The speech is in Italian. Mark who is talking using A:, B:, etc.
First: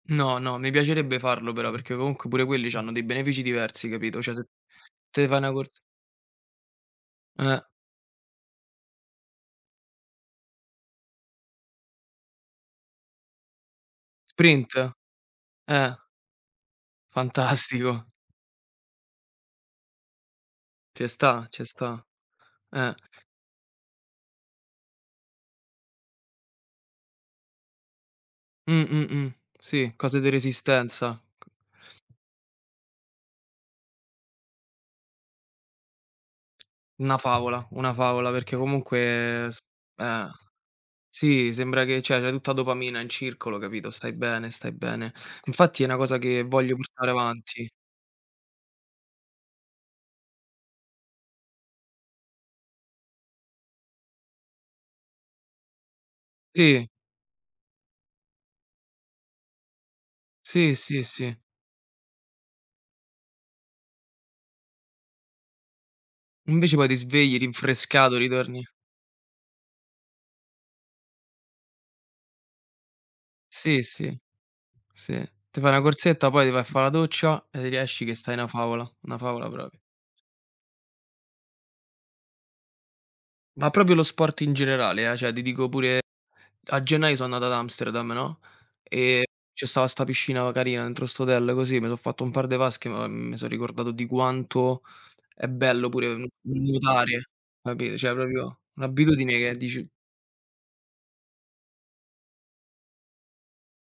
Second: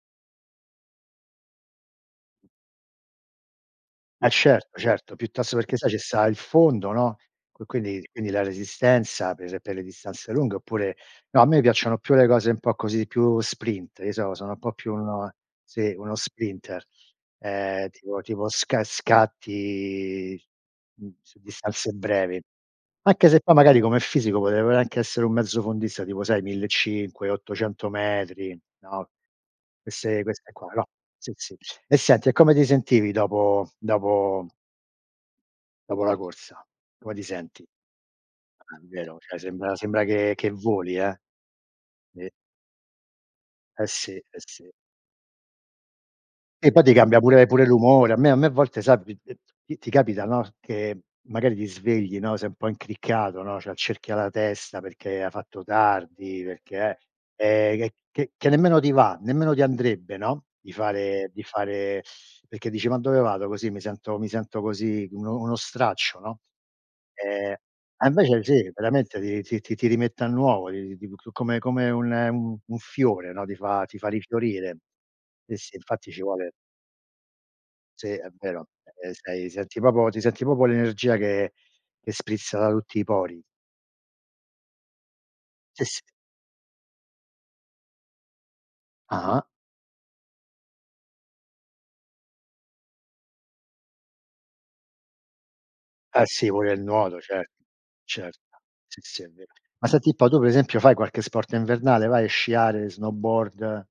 A: No, no, mi piacerebbe farlo però, perché comunque pure quelli c'hanno dei benefici diversi, capito,
B: Eh,
A: cioè, se
B: certo, certo,
A: te fai una
B: piuttosto perché
A: cors
B: sai ci sta il fondo, no,
A: Eh.
B: qui quindi quindi la resistenza per per le distanze lunghe oppure no, a me piacciono più le cose un po' così, più sprint, io so sono un po'
A: Sprint?
B: più uno
A: Eh.
B: sì, uno sprinter, ehm,
A: Fantastico.
B: tipo tipo sca scatti mh,
A: Ce
B: su
A: sta, ce
B: distanze
A: sta,
B: brevi.
A: eh.
B: Anche se poi, magari come fisico potrei pure anche essere un mezzo fondista, tipo sai, 1500, 800 metri,
A: Mh, mh,
B: no,
A: mh, sì, cose
B: queste
A: de
B: queste qua, no.
A: resistenza.
B: Sì sì,
A: C
B: e senti, e come ti sentivi dopo dopo dopo la corsa? Come
A: Una
B: ti senti?
A: favola, una favola. perché
B: È vero, cioè
A: comunque s
B: sembra sembra
A: eh.
B: che che voli, eh.
A: Sì, sembra che cioè c'hai
B: Ve
A: tutta a dopamina in circolo,
B: Eh
A: capito,
B: sì,
A: stai
B: eh
A: bene
B: sì.
A: stai bene. Infatti è 'na cosa che
B: E
A: voglio
B: poi ti
A: portare
B: cambia pure pure
A: avanti.
B: l'umore, a me a me a volte sai t t ti ti capita no, che magari ti svegli, no, sei un po' incriccato no, c'hai il cerchio alla testa perché hai fatto tardi,
A: Sì.
B: perché eh ehm, c che che nemmeno ti va, nemmeno ti andrebbe, no, di
A: Sì, sì,
B: fare
A: sì.
B: di fare perché dici: "Ma dove vado così, mi sento mi sento così uno uno straccio, no."
A: Invece poi ti svegli,
B: Ehm, e
A: rinfrescato,
B: invece
A: ritorni
B: sì, veramente ti ti ti ti ti rimette a nuovo, ti ti come come un un fiore, no, ti
A: Sì,
B: fa ti fa
A: sì,
B: rifiorire.
A: sì,
B: Sì,
A: te fai
B: sì
A: 'na
B: infatti ci
A: corsetta, poi ti
B: vuole
A: vai a fa' la doccia, e riesci
B: Sì
A: che
B: è
A: stai una
B: vero,
A: favola,
B: ehm,
A: una favola
B: stai
A: proprio.
B: senti proprio ti senti proprio l'energia che che sprizza da tutti i pori.
A: Ma proprio lo sport in generale, eh, cioè ti dico
B: Sì,
A: pure
B: s
A: a gennaio sono andato ad Amsterdam, no, ehm,
B: Ah-ah.
A: ce stava sta piscina carina dentro 'sto hotel così, me so fatto un par de vasche, ma mi son ricordato di quanto è bello pure
B: Eh
A: n
B: sì, pure il nuoto,
A: nuotare,
B: cert
A: capito, cioè
B: certo,
A: proprio
B: si, si è
A: un'abitudine
B: ve
A: che
B: Ma
A: dici
B: senti un po', tu per esempio fai qualche sport invernale, vai a sciare snowboard?